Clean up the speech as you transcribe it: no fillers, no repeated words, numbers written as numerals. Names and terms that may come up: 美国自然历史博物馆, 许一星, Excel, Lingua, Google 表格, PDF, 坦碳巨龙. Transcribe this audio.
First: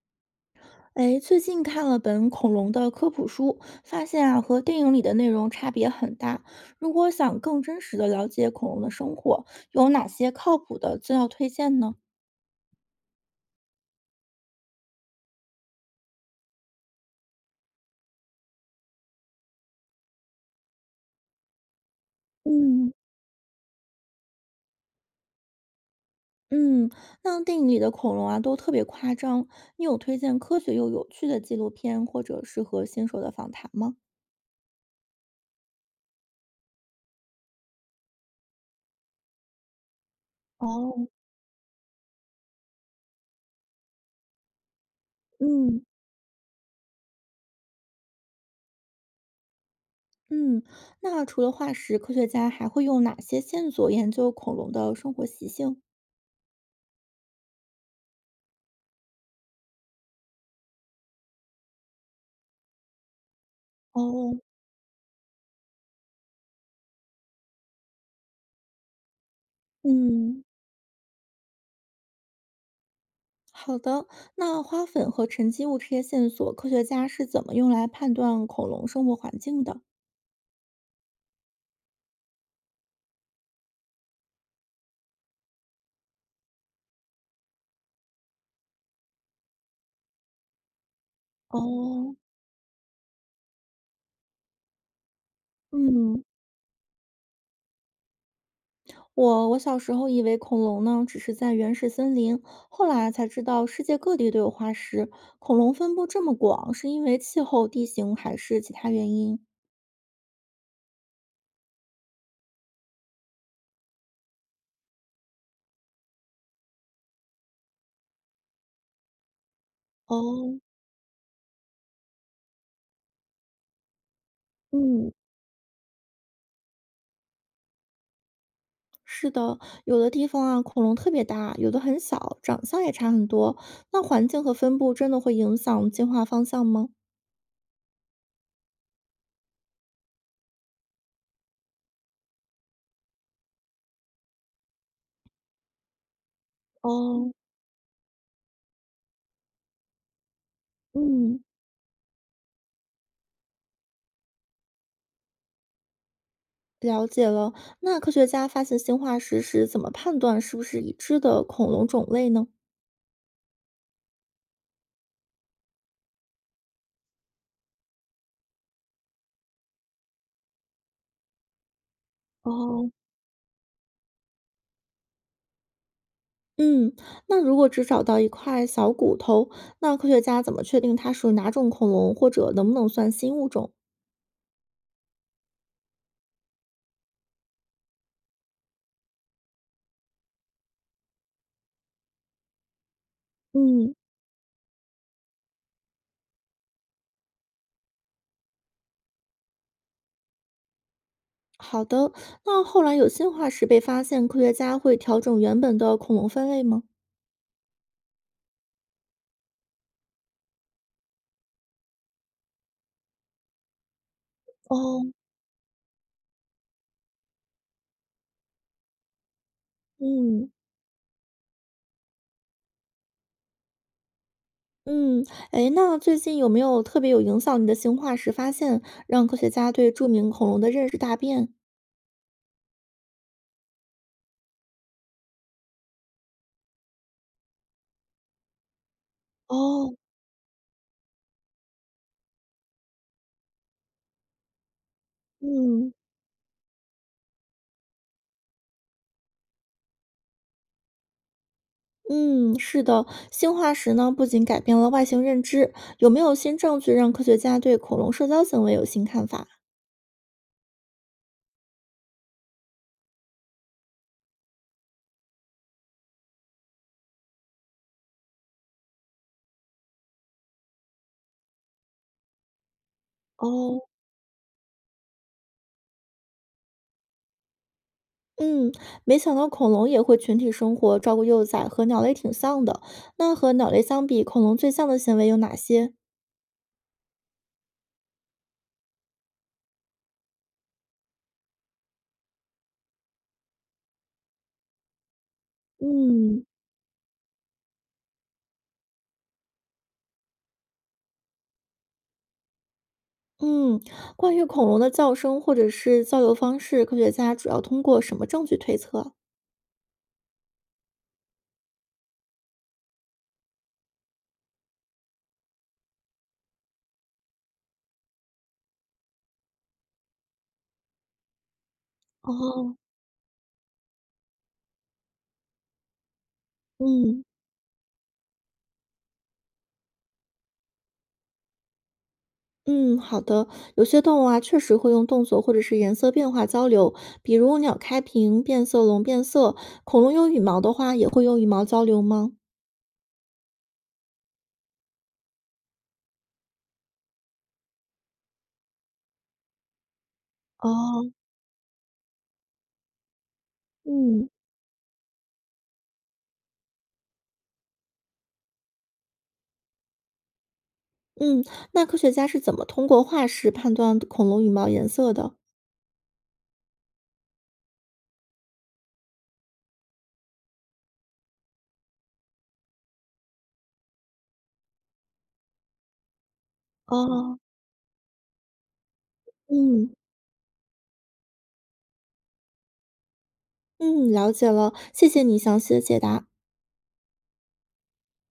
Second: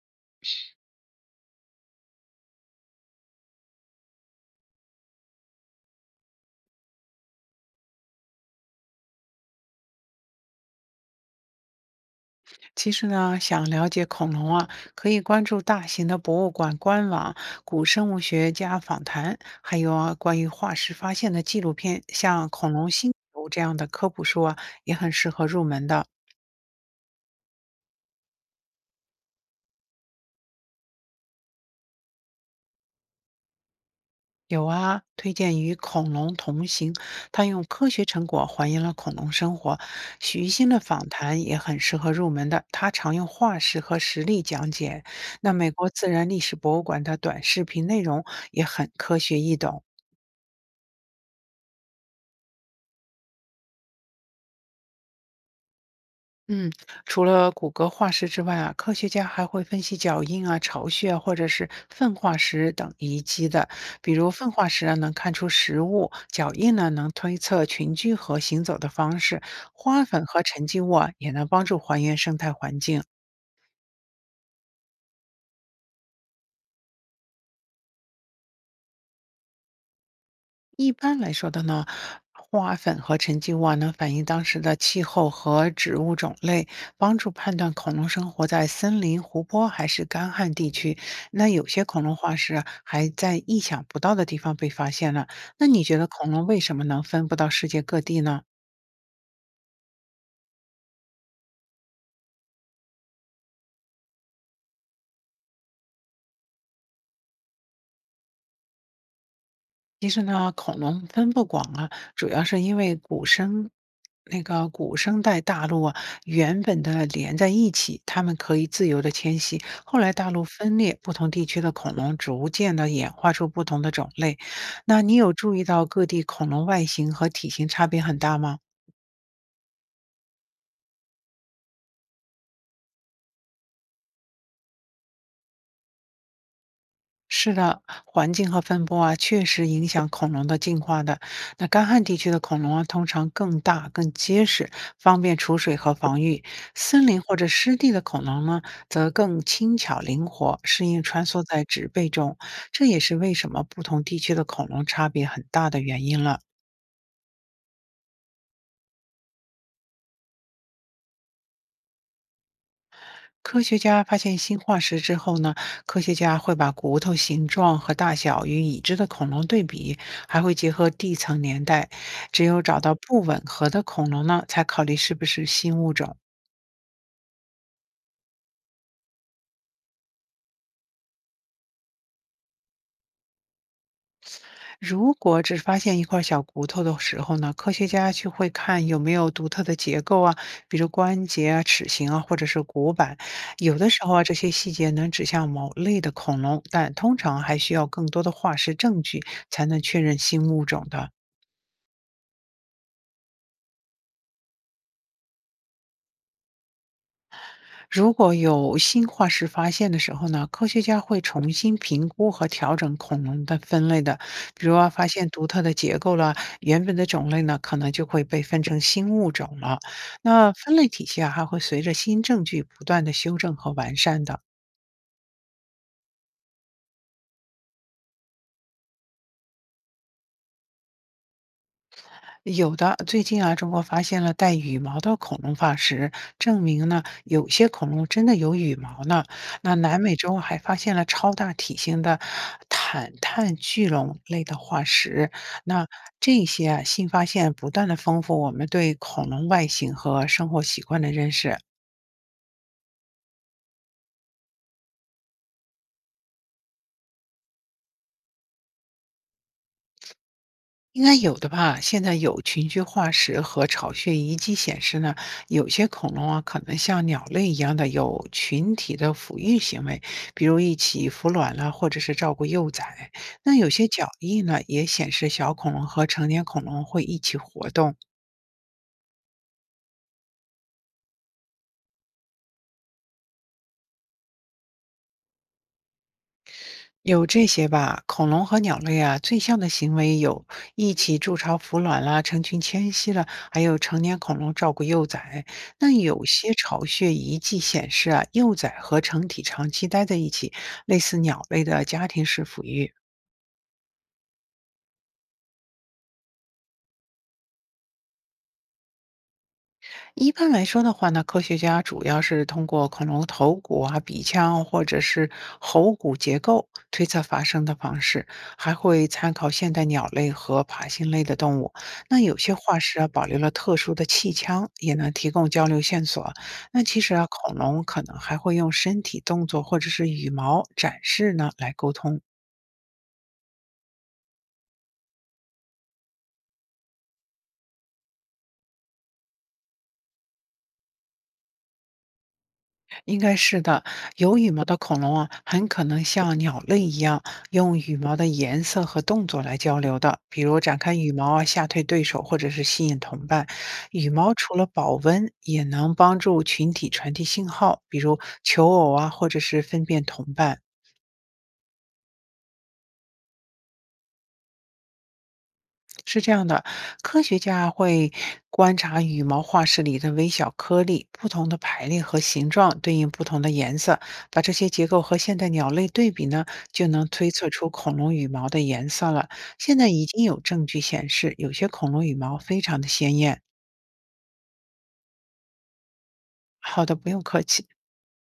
哎，最近看了本恐龙的科普书，发现啊和电影里的内容差别很大。如果想更真实的了解恐龙的生活，有哪些靠谱的资料推荐呢？其实呢，想了解恐龙啊，可以关注大型的博物馆官网、古生物学家访谈，还有啊关于化石发现的纪录片，像《恐龙嗯星球》这样的科普书啊，也很适合入门的。嗯，那电影里的恐龙啊都特别夸张，你有推荐科学又有趣的纪录片或者适合新手的访谈吗？有啊，推荐与恐龙同行，它用科学成果还原了恐龙生活。许一星的访哦，谈也很适合入门的，他常用化石和实例讲解。那美嗯国自然历史博物馆的短视频内容也很科学易懂。嗯，那除了化石，科学家还会用哪些线索研究恐龙的生活习性？嗯，除了骨骼化石之外啊，科学家还会分析脚印啊、巢穴啊或者是粪化石等遗迹的。比如哦，粪化石啊，能看出食物；脚印呢，能推测群居和行走的方式；花粉和嗯。沉积物啊，也能帮助还原生态环境。好的，那花粉和沉积物这些线索，科学家是怎么用来判断恐龙生活环境的？一般来说的呢，花粉和沉积物啊，能反映当时的气候和植物种类，帮助判断恐龙生活在森林、湖泊还是干旱地区。那有些恐龙哦，化石啊还在意想不到的地方被发现了。那你觉得嗯，恐龙为什么能分布到世界各地呢？我小时候以为恐龙呢只是在原始森林，后来才知道世界各地都有化石。恐龙分布这么广，是因为气候、地形还是其他原因？其实呢，恐龙分布广啊，主要是因为古生代大陆啊，原本的连在一起，它们可以自由的迁徙。后来大陆哦，分裂，不同地区的恐龙逐渐的演化出不同的种类。那嗯，你有注意到各地恐龙外形和体型差别很大吗？是的，有的地方啊，恐龙特别大，有的很小，长相也差很多。那环境和分布真的会影响进化方向吗？是的，环境和分布啊，确实影响恐龙的进化的。那干旱地区的恐龙啊，通常更大、更结实，方便储水和防御；森林哦。或者湿地的恐龙呢，则更轻巧灵活，适应穿嗯。梭在植被中。这也是为什么不同地区的恐龙差别很大的原因了。了解了，那科学家发现进化石时怎么判断是不是已知的恐龙种类呢？科学家发现新化石之后呢，科学家会把骨头形状和大小与已知的恐龙对比，还会结合地层年代。只有找哦，到不吻合的恐龙呢，才考虑是不是新物种。嗯，那如果只找到一块小骨头，那科学家怎么确定它属于哪种恐龙，或者能不能算新物种？如果只发现一块小骨头的时候呢，科学家就会看有没有独特的结构啊，比如关节啊、齿形啊，或者是骨板。有的嗯，时候啊，这些细节能指向某类的恐龙，但通常还需要更多的化石证据才能确认新物种的。好的，那后来有新化石被发现，科学家会调整原本的恐龙分类吗？如果有新化石发现的时候呢，科学家会重新评估和调整恐龙的分类的。比如啊，发哦，现独特的结构了，原本的种类呢，可能就会被分成新物种了。那嗯分类体系啊，还会随着新证据不断的修正和完善的。嗯，哎，那最近有没有特别有影响你的新化石发现，让科学家对著名恐龙的认识大变？有的，最近啊，中国发现了带羽毛的恐龙化石，证明呢，有些恐龙真的有羽毛呢。那哦。南美洲还发现了超大体型的坦碳巨龙类的化石。那嗯。这些啊，新发现不断的丰富我们对恐龙外形和生活习惯的认识。嗯，是的，新化石呢不仅改变了外形认知，有没有新证据让科学家对恐龙社交行为有新看法？应该有的吧？现在有群居化石和巢穴遗迹显示呢，有些恐龙啊，可能像鸟类一样的有群体的抚育行为，比如一起孵卵了，或者是照顾幼崽。那有哦，些脚印呢，也显示小恐龙和成年恐龙会一起活动。嗯，没想到恐龙也会群体生活，照顾幼崽，和鸟类挺像的。那和鸟类相比，恐龙最像的行为有哪些？有这些吧，恐龙和鸟类啊，最像的行为有一起筑巢孵卵啦，成群迁徙了，还有成年恐龙照顾幼崽。那有嗯，些巢穴遗迹显示啊，幼崽和成体长期待在一起，类似鸟类的家庭式抚育。嗯，关于恐龙的叫声或者是交流方式，科学家主要通过什么证据推测？一般来说的话呢，科学家主要是通过恐龙头骨啊、鼻腔或者是喉骨结构推测发声的方式，还会参考现代鸟类和爬行类的动物。那有些哦。化石啊保留了特殊的气腔，也能提供交流线索。那其实嗯。啊，恐龙可能还会用身体动作或者是羽毛展示呢来沟通。嗯，好的。有些动物啊，确实会用动作或者是颜色变化交流，比如鸟开屏变色龙变色，恐龙有羽毛的话，也会用羽毛交流吗？应该是的，有羽毛的恐龙啊，很可能像鸟类一样，用羽毛的颜色和动作来交流的，比如展开羽哦，毛啊，吓退对手，或者是吸引同伴。羽嗯，毛除了保温，也能帮助群体传递信号，比如求偶啊，或者是分辨同伴。嗯，那科学家是怎么通过化石判断恐龙羽毛颜色的？是这样的，科学家会观察羽毛化石里的微小颗粒，不同的排列和形状对应不同的颜色，把这些结构和现代鸟类对比呢，就能推哦，测出恐龙羽毛的颜色了。现在嗯已经有证据显示，有些恐龙羽毛非常的鲜艳。嗯，了解了，谢谢你详细的解答。好的，不用客气。